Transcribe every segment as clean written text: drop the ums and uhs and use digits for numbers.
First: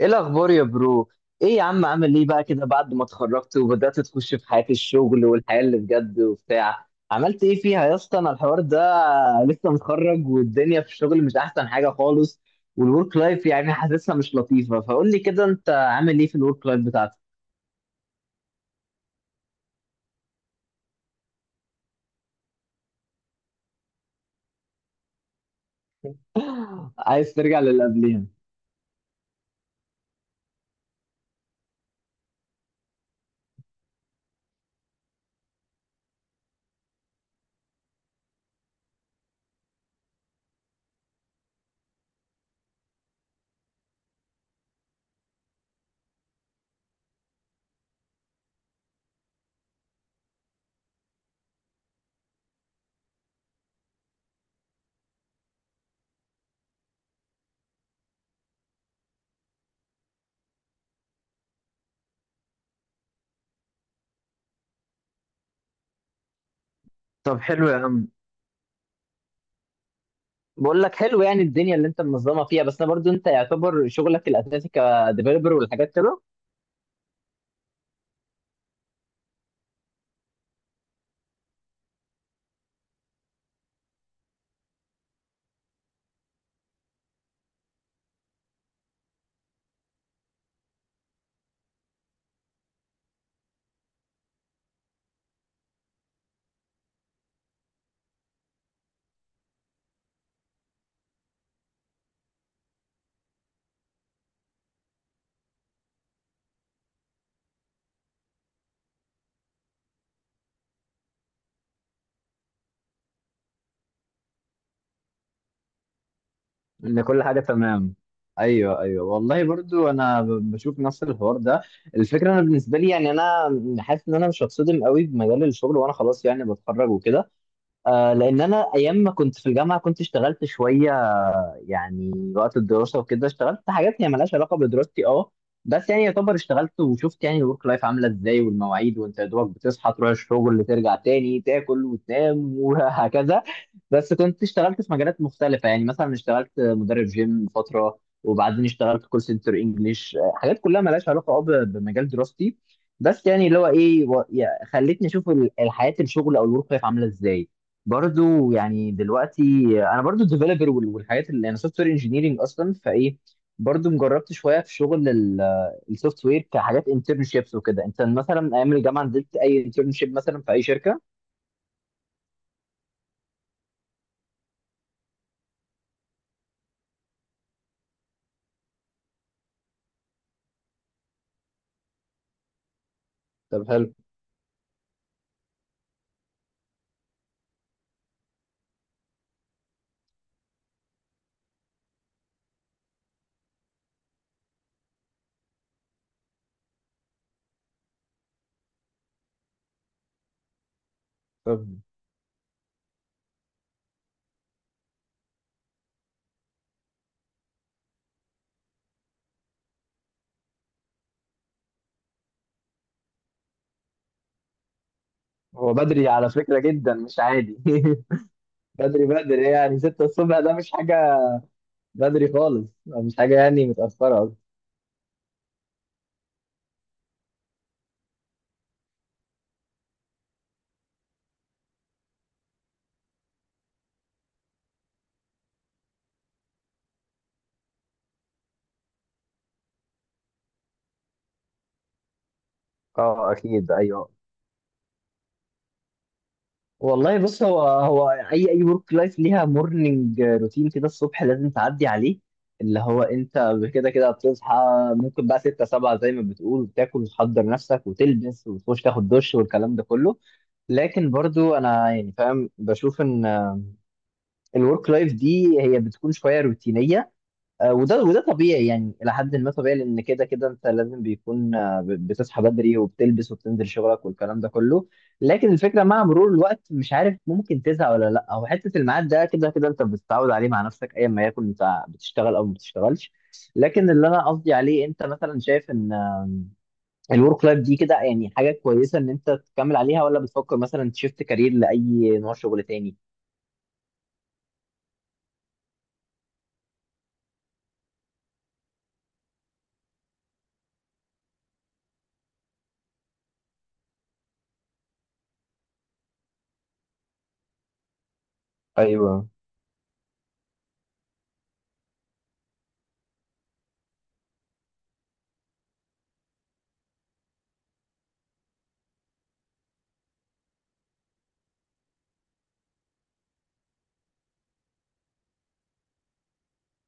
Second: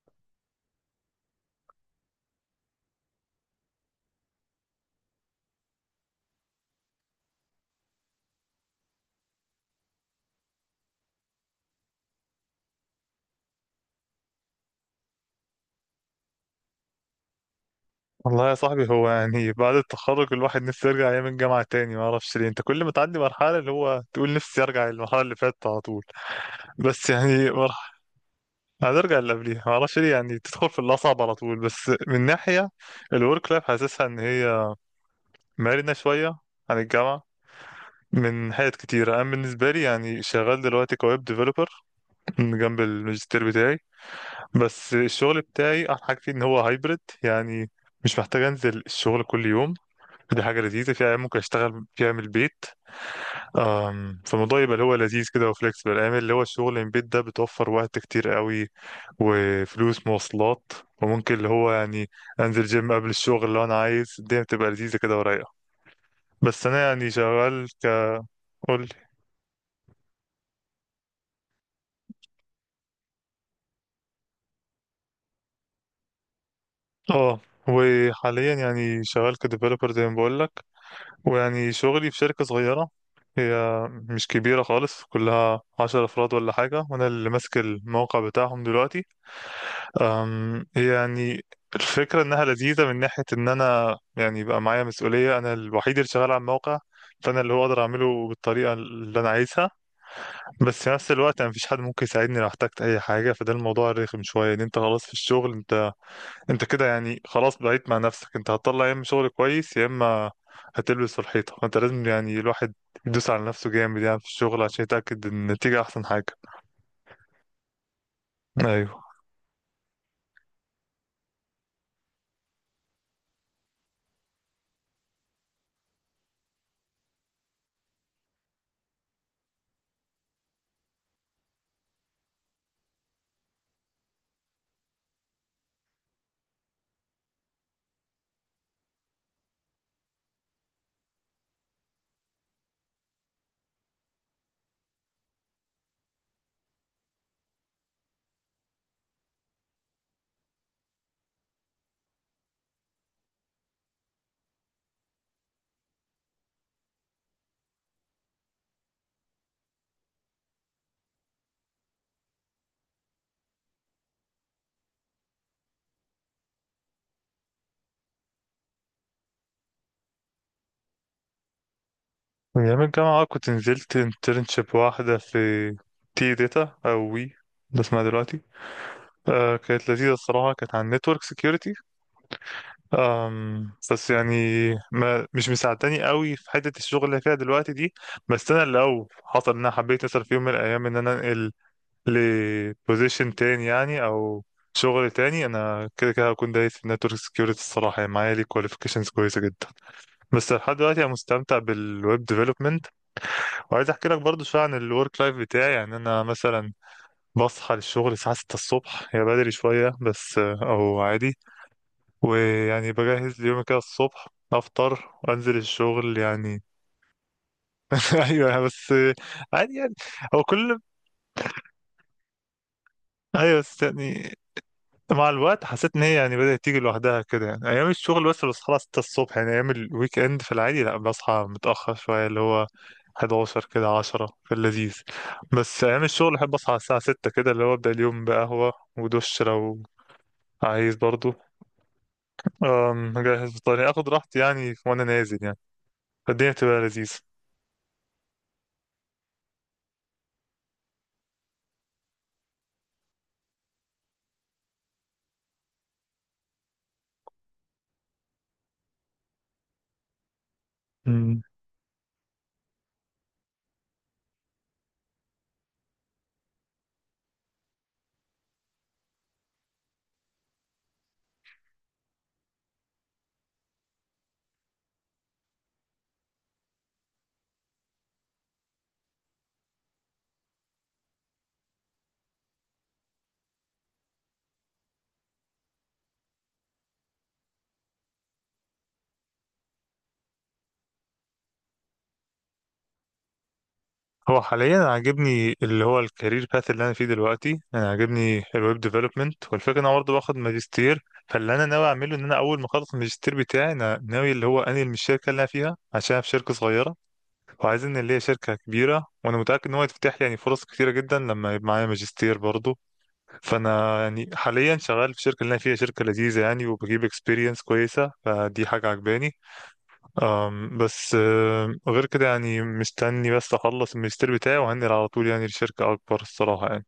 ايه الاخبار يا برو؟ ايه يا عم، عامل ايه بقى كده بعد ما اتخرجت وبدأت تخش في حياة الشغل والحياة اللي بجد وبتاع؟ عملت ايه فيها يا اسطى انا الحوار ده؟ لسه متخرج والدنيا في الشغل مش احسن حاجة خالص، والورك لايف حاسسها مش لطيفة، فقول لي كده انت عامل ايه في الورك لايف بتاعتك. والله يا صاحبي، هو يعني بعد التخرج الواحد نفسه يرجع ايام الجامعه تاني. ما اعرفش ليه، انت كل ما تعدي مرحله اللي هو تقول نفسي ارجع للمرحله اللي فاتت على طول. بس عايز يعني ترجع للي مرحله، قبلها. هنرجع اللي قبليها. ما اعرفش ليه، يعني تدخل في الاصعب على طول. بس من ناحيه الورك لايف حاسسها ان هي مرنه شويه عن الجامعه. من حاجات كتيرة، أنا بالنسبة لي يعني شغال دلوقتي كويب ديفلوبر جنب الماجستير بتاعي. بس الشغل بتاعي أحلى حاجة فيه إن هو هايبرد، يعني مش محتاج أنزل الشغل كل يوم. دي حاجة لذيذة، في أيام ممكن أشتغل فيها من البيت. فالموضوع يبقى اللي هو لذيذ كده وفليكسبل. أيام اللي هو الشغل من البيت ده بتوفر وقت كتير قوي وفلوس مواصلات، وممكن اللي هو يعني أنزل جيم قبل الشغل لو أنا عايز. الدنيا بتبقى لذيذة كده ورايقة. بس أنا يعني طب شغال. حلو يا عم. قول. بقول لك حلو الدنيا اللي انت منظمة فيها. بس انا برضو انت يعتبر شغلك الاساسي كديفيلوبر والحاجات كده، اه، وحاليا يعني شغال كديفلوبر زي ما بقول لك. ويعني شغلي في شركة صغيرة، هي مش كبيرة خالص، كلها عشر أفراد ولا حاجة، وأنا اللي ماسك الموقع بتاعهم دلوقتي. يعني الفكرة إنها لذيذة من ناحية إن أنا يعني بقى معايا مسؤولية، أنا الوحيد اللي شغال على الموقع. فأنا اللي هو أقدر أعمله بالطريقة اللي أنا عايزها. بس في نفس الوقت أنا مفيش حد ممكن يساعدني لو احتجت أي حاجة، فده الموضوع الرخم شوية، إن أنت خلاص في الشغل. أنت كده يعني خلاص بقيت مع نفسك، أنت هتطلع يا إما شغل كويس يا إما هتلبس في الحيطة. فأنت لازم يعني الواحد يدوس على نفسه جامد يعني في الشغل عشان يتأكد إن النتيجة أحسن حاجة. ان كل حاجه تمام. ايوه ايوه، أيوه، والله برضو انا بشوف نفس الحوار ده. الفكره انا بالنسبه لي يعني انا حاسس ان انا مش هتصدم قوي بمجال الشغل، وانا خلاص يعني بتخرج وكده. آه، لان انا ايام ما كنت في الجامعه كنت اشتغلت شويه، يعني وقت الدراسة وكده. اشتغلت حاجات هي ملهاش علاقة بدراستي، اه بس يعني يعتبر اشتغلت وشفت يعني الورك لايف عاملة ازاي، والمواعيد، وانت يا دوبك بتصحى تروح الشغل، ترجع تاني تاكل وتنام، وهكذا. بس كنت اشتغلت في مجالات مختلفة، يعني مثلا اشتغلت مدرب جيم فترة، وبعدين اشتغلت كول سنتر انجلش. حاجات كلها ملهاش علاقة، اه، بمجال دراستي، بس يعني اللي هو ايه خلتني اشوف الحياة الشغل او الورك لايف عاملة ازاي. برضو يعني دلوقتي انا برضو ديفلوبر والحاجات، اللي انا سوفت وير انجينيرنج اصلا، فايه، برضو مجربت شويه في شغل السوفت وير كحاجات انترنشيبس وكده. انت مثلا ايام الجامعه نزلت اي انترنشيب مثلا في اي شركه؟ من أيام الجامعة آه، كنت نزلت انترنشيب واحدة في تي داتا أو وي، ده اسمها دلوقتي. آه كانت لذيذة الصراحة، كانت عن نتورك سيكيورتي. طب حلو. بس يعني ما مش مساعداني قوي في حتة الشغل اللي فيها دلوقتي دي. بس أنا لو حصل إن أنا حبيت أسأل في يوم من الأيام إن أنا أنقل لبوزيشن تاني يعني أو شغل تاني، أنا كده كده هكون دايس في نتورك سيكيورتي الصراحة، يعني معايا ليه كواليفيكيشنز كويسة جدا. بس لحد دلوقتي أنا مستمتع طب بالويب development. وعايز احكي لك برضو شويه عن الورك لايف بتاعي. يعني انا مثلا بصحى للشغل الساعه 6 الصبح، هي بدري شويه بس او عادي. ويعني بجهز ليومي كده الصبح، افطر وانزل هو بدري الشغل على فكره يعني. جدا، مش عادي. ايوه بس بدري بدري، عادي يعني يعني. 6 الصبح هو ده مش كل حاجه. بدري خالص، مش حاجه ايوه يعني بس يعني متاخره. مع الوقت حسيت ان هي يعني بدأت تيجي لوحدها كده. يعني ايام الشغل بس بصحى الساعة 6 الصبح، يعني ايام الويك اند في العادي لا بصحى متأخر شوية، اللي هو 11 كده، 10، في اللذيذ. بس ايام الشغل احب اصحى على الساعة 6 كده، اللي هو ابدأ اليوم بقهوة ودش لو عايز برضو. اه اجهز اكيد، فطاري اخد ايوه. راحتي يعني وانا نازل يعني. فالدنيا بتبقى لذيذة. والله بص، هو هو اي اي ورك لايف ليها مورنينج روتين كده الصبح لازم تعدي عليه، اللي هو انت كده كده بتصحى، ممكن بقى 6، 7، زي ما بتقول، بتاكل وتحضر نفسك وتلبس وتخش تاخد دش والكلام ده كله. لكن برضو انا يعني فاهم، بشوف ان الورك لايف دي هي بتكون شويه روتينيه. آه، وده وده طبيعي يعني الى حد ما طبيعي، لان كده كده انت لازم بيكون آه، بتصحى بدري وبتلبس وبتنزل شغلك والكلام ده كله. لكن الفكره مع مرور الوقت، مش عارف ممكن تزهق ولا لا، او حته الميعاد ده كده كده انت بتتعود عليه مع نفسك ايا ما يكن، انت بتشتغل او ما بتشتغلش. لكن اللي انا قصدي عليه، انت مثلا شايف ان الورك لايف دي كده يعني حاجه كويسه ان انت تكمل عليها، ولا بتفكر مثلا تشفت كارير لاي نوع شغل تاني؟ هو حاليا عاجبني اللي هو الكارير باث اللي انا فيه دلوقتي، انا عاجبني الويب ديفلوبمنت. والفكره ان انا برضه باخد ماجستير، فاللي انا ناوي اعمله ان انا اول ما اخلص الماجستير بتاعي انا ناوي اللي هو انقل من الشركه اللي انا فيها، عشان أنا في شركه صغيره وعايزين اللي هي شركه كبيره. ايوه. وانا متاكد ان هو يتفتح لي يعني فرص كتيره جدا لما يبقى معايا ماجستير برضه. فانا يعني حاليا شغال في الشركه اللي انا فيها، شركه لذيذه يعني وبجيب اكسبيرينس كويسه، فدي حاجه عجباني. بس غير كده يعني مستني بس اخلص الماجستير بتاعي، وهنقل على طول يعني لشركة اكبر الصراحة يعني.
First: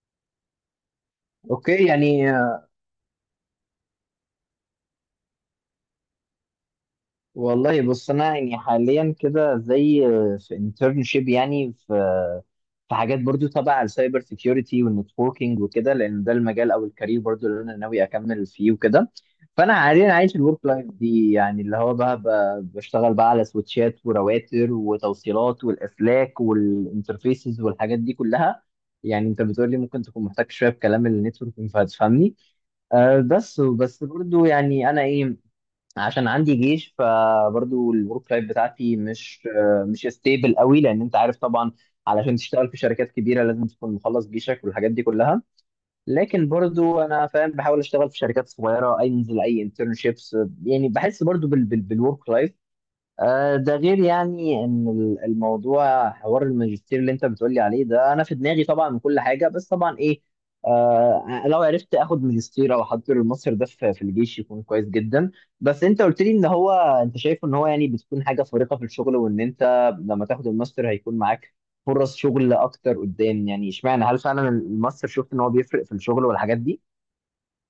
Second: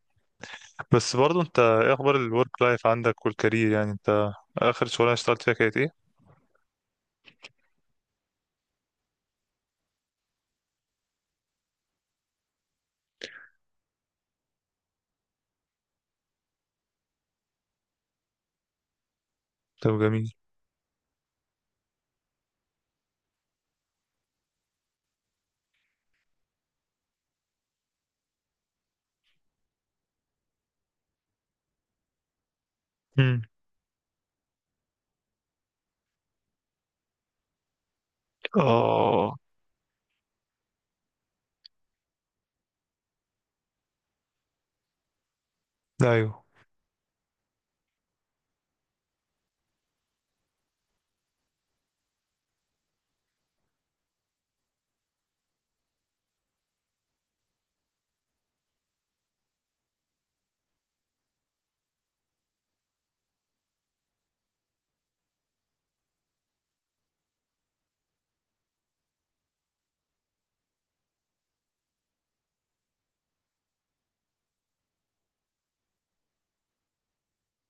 بس برضه انت اوكي ايه اخبار يعني. الورك لايف عندك والكارير؟ يعني انت اخر شغلانة اشتغلت فيها كانت ايه؟ والله بص، انا يعني حاليا كده زي في انترنشيب، يعني في في حاجات برضو تبع السايبر سيكيورتي والنتوركينج وكده، لان ده المجال او الكارير برضو اللي انا ناوي اكمل فيه وكده. فانا طب حاليا جميل. عايش الورك لايف دي، يعني اللي هو بقى بشتغل بقى على سويتشات ورواتر وتوصيلات والاسلاك والانترفيسز والحاجات دي كلها. يعني انت بتقول لي ممكن تكون محتاج شويه في كلام النتوركينج، فهتفهمني. أه، امم بس برضو يعني انا ايه، عشان عندي جيش، فبرضو الورك لايف بتاعتي اه. مش ستيبل قوي، لان انت عارف طبعا علشان تشتغل في شركات كبيره لازم تكون مخلص جيشك والحاجات دي كلها. ايوه. لكن برضو انا فاهم، بحاول اشتغل في شركات صغيره، انزل اي انترنشيبس، يعني بحس برضو بالورك لايف. آه، ده غير يعني ان الموضوع حوار الماجستير اللي انت بتقولي عليه ده انا في دماغي طبعا من كل حاجه، بس طبعا ايه، آه، لو عرفت اخد ماجستير او احضر الماستر ده في الجيش يكون كويس جدا. بس انت قلت لي ان هو، انت شايف ان هو يعني بتكون حاجه فارقه في الشغل، وان انت لما تاخد الماستر هيكون معاك فرص شغل اكتر قدام، يعني اشمعنى؟ هل فعلا الماستر شفت ان هو بيفرق في الشغل والحاجات دي؟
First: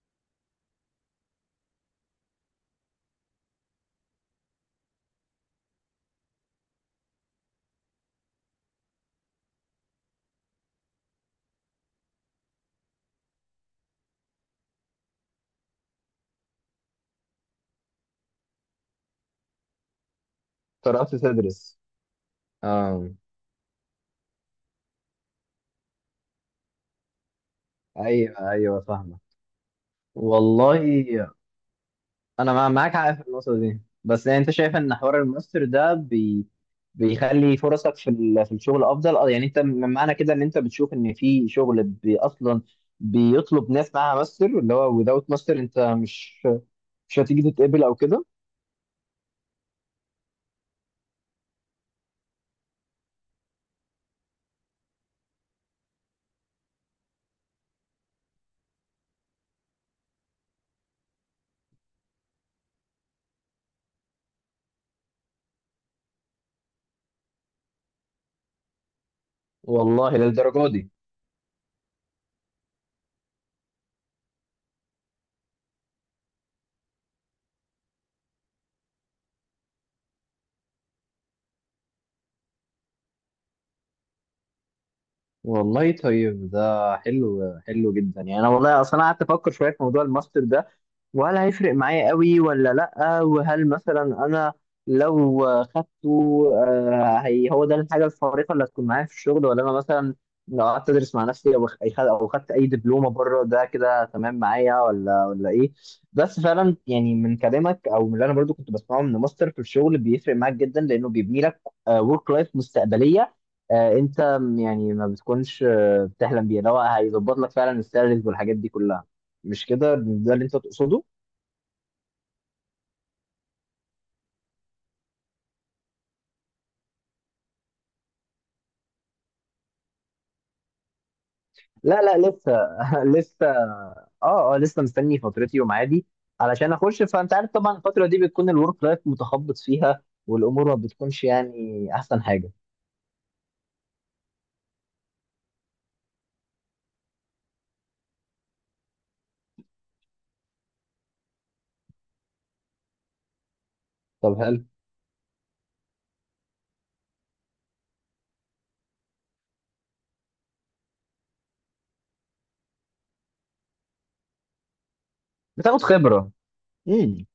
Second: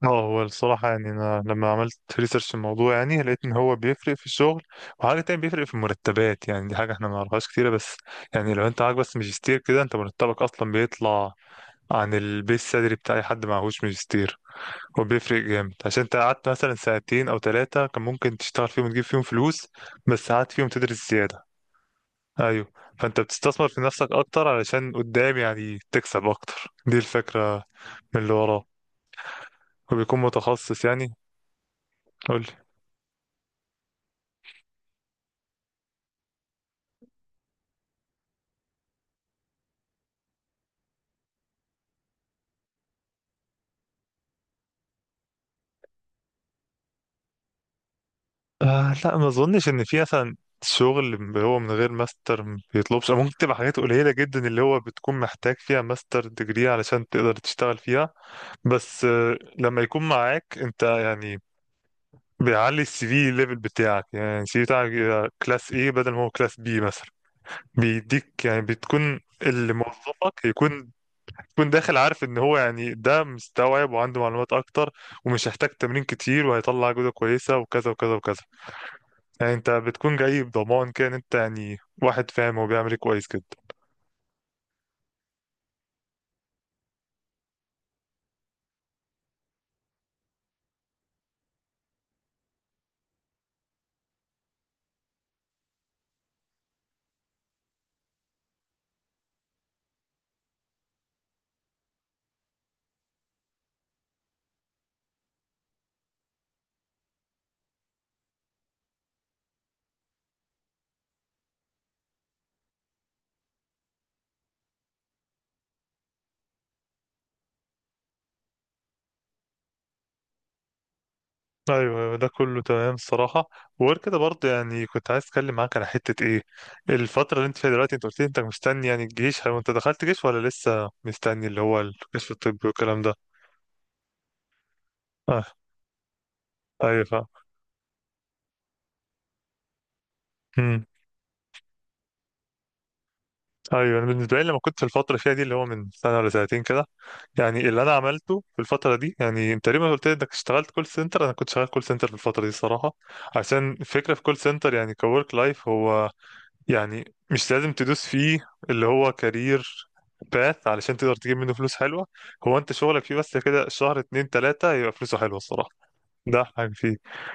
اه هو الصراحة يعني أنا لما عملت ريسيرش الموضوع يعني لقيت إن هو بيفرق في الشغل، وحاجة تانية بيفرق في المرتبات. يعني دي حاجة إحنا ما نعرفهاش كتيرة، بس يعني لو أنت معاك بس ماجستير كده، أنت مرتبك أصلا بيطلع عن البيس سالري بتاع أي حد معهوش ماجستير. هو بيفرق جامد، عشان انت قعدت مثلا سنتين او ثلاثة كان ممكن تشتغل فيهم وتجيب فيهم فلوس، بس قعدت فيهم تدرس قررت زيادة. تدرس. ايوه. اه. فانت بتستثمر في نفسك اكتر علشان قدام يعني تكسب اكتر، دي الفكرة. من اللي ايوه وراه، ايوه، فاهمه. وبيكون متخصص والله يعني. قولي. انا معاك حق في النقطه دي، بس يعني انت شايف ان حوار الماستر ده بي، بيخلي فرصك في في الشغل افضل، اه؟ يعني انت من معنى كده ان انت بتشوف ان في شغل بي اصلا بيطلب ناس معاها ماستر، اللي هو without ماستر انت مش هتيجي تتقبل او كده؟ آه لا، ما اظنش ان في مثلا شغل اللي هو من غير ماستر ما بيطلبش، أو ممكن تبقى حاجات قليلة جدا اللي هو بتكون محتاج فيها ماستر ديجري علشان تقدر تشتغل فيها. بس لما يكون معاك انت يعني بيعلي السي في ليفل بتاعك، يعني السي في بتاعك يبقى كلاس ايه بدل ما هو كلاس بي مثلا. بيديك يعني بتكون اللي والله موظفك للدرجه يكون دي! يكون داخل عارف ان هو يعني ده مستوعب وعنده معلومات اكتر، ومش هيحتاج تمرين كتير، وهيطلع جودة كويسة، وكذا وكذا وكذا. يعني انت بتكون جاي بضمان كده ان انت يعني واحد فاهم هو بيعمل ايه كويس كده. والله طيب، ده حلو حلو جدا، يعني انا والله اصلا قعدت افكر شويه في موضوع الماستر ده، وهل هيفرق معايا قوي ولا لأ؟ وهل مثلا أنا لو خدته، آه، هي هو ده الحاجة الفارقة اللي هتكون معايا في الشغل، ولا أنا مثلا لو قعدت أدرس مع نفسي أو خدت أي دبلومة بره ده كده تمام معايا، ولا إيه؟ بس فعلا يعني من كلامك، أو من اللي أنا برضو كنت بسمعه، من ماستر في الشغل بيفرق معاك جدا، لأنه بيبني لك ورك لايف مستقبلية. آه، أنت يعني ما بتكونش آه، بتحلم بيها، اللي هو هيظبط لك فعلا السالاريز والحاجات دي كلها. مش كده ده اللي أنت تقصده؟ ايوه أيوة، ده كله تمام الصراحه. وغير كده برضه يعني كنت عايز اتكلم معاك على حته ايه، الفتره اللي انت فيها دلوقتي، انت قلت لي انت مستني يعني الجيش. هو انت دخلت جيش ولا لسه مستني اللي هو لا لا، الكشف لسه. الطبي والكلام ده؟ لسه. اه اه، لسه مستني آه. فترتي وميعادي علشان اخش، ايوه فاهم. فانت عارف طبعا الفتره دي بتكون الورك لايف متخبط فيها، والامور ما امم بتكونش يعني احسن حاجه. ايوه، انا بالنسبه لي لما كنت في الفتره اللي فيها دي، اللي هو من سنه ولا سنتين كده، يعني اللي انا عملته في الفتره دي، يعني انت تقريبا قلت لي انك اشتغلت كول سنتر، انا كنت شغال كول سنتر في الفتره دي الصراحه. عشان الفكره في كول طب هل سنتر يعني كورك لايف هو يعني مش لازم تدوس فيه اللي هو كارير باث علشان تقدر تجيب منه فلوس حلوة. هو انت شغلك فيه بس كده شهر اتنين تلاتة يبقى فلوسه حلوة الصراحة، بتاخد خبره؟ ده أحلى حاجة فيه. امم.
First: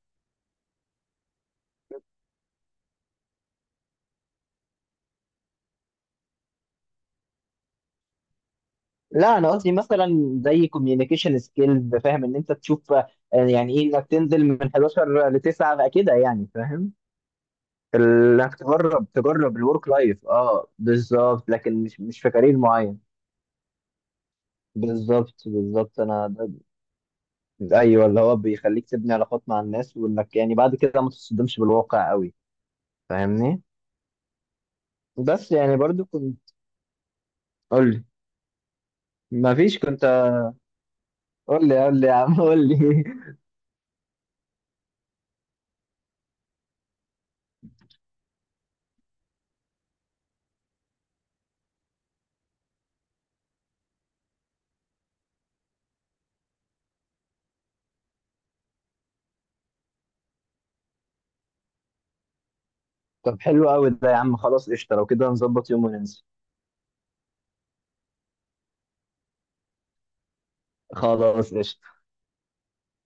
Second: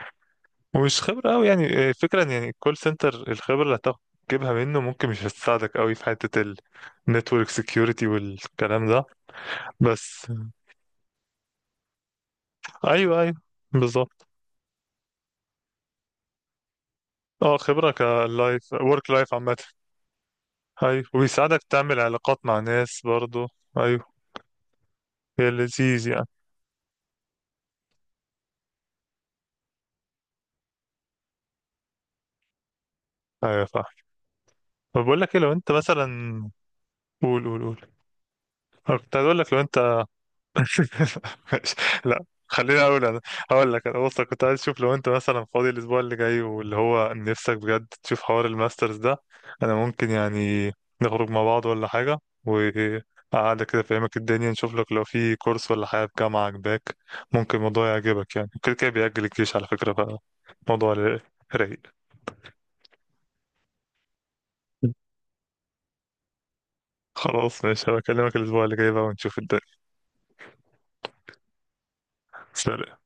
ومش خبرة أوي يعني فكرة إن يعني كول سنتر الخبرة اللي هتجيبها منه ممكن مش هتساعدك أوي في حتة النتورك سكيورتي والكلام ده. لا، انا قصدي بس مثلا زي كوميونيكيشن سكيلز، فاهم؟ ان انت تشوف آه، أيوه أيوه. يعني ايه انك بالظبط. تنزل من 11 ل 9 بقى كده، يعني فاهم. اه خبرة انك كلايف تجرب، ورك لايف عامة. تجرب الورك لايف، اه، أيوه، بالظبط، وبيساعدك لكن تعمل مش في علاقات كارير مع معين. ناس برضه. أيوه، بالظبط هي بالظبط، لذيذ يعني. انا. ايوه، اللي هو بيخليك تبني علاقات مع الناس، وانك يعني بعد كده ما تصدمش بالواقع قوي، فاهمني؟ أيوه فاهم. طب بقول لك ايه، لو بس انت يعني برضو كنت مثلا. قول قول قول. قول لي. انا كنت عايز اقول لك ما لو فيش انت. كنت قول ماشي. لي، قول لي يا لا، عم، قول خليني لي. اقول انا. هقول لك. انا بص، كنت عايز اشوف لو انت مثلا فاضي الاسبوع اللي جاي واللي هو نفسك بجد تشوف حوار الماسترز ده، انا ممكن يعني نخرج مع بعض ولا حاجه، وقعدة كده فاهمك الدنيا، نشوف لك لو في كورس ولا حاجه في جامعه عجباك. ممكن الموضوع يعجبك، يعني كده كده بيأجل الجيش على فكره، فالموضوع رايق. طب حلو قوي ده يا عم، خلاص قشطه. لو كده نظبط يوم وننزل. خلاص ماشي، هبكلمك الاسبوع اللي جاي بقى ونشوف الدنيا. خلاص قشطه. سلام.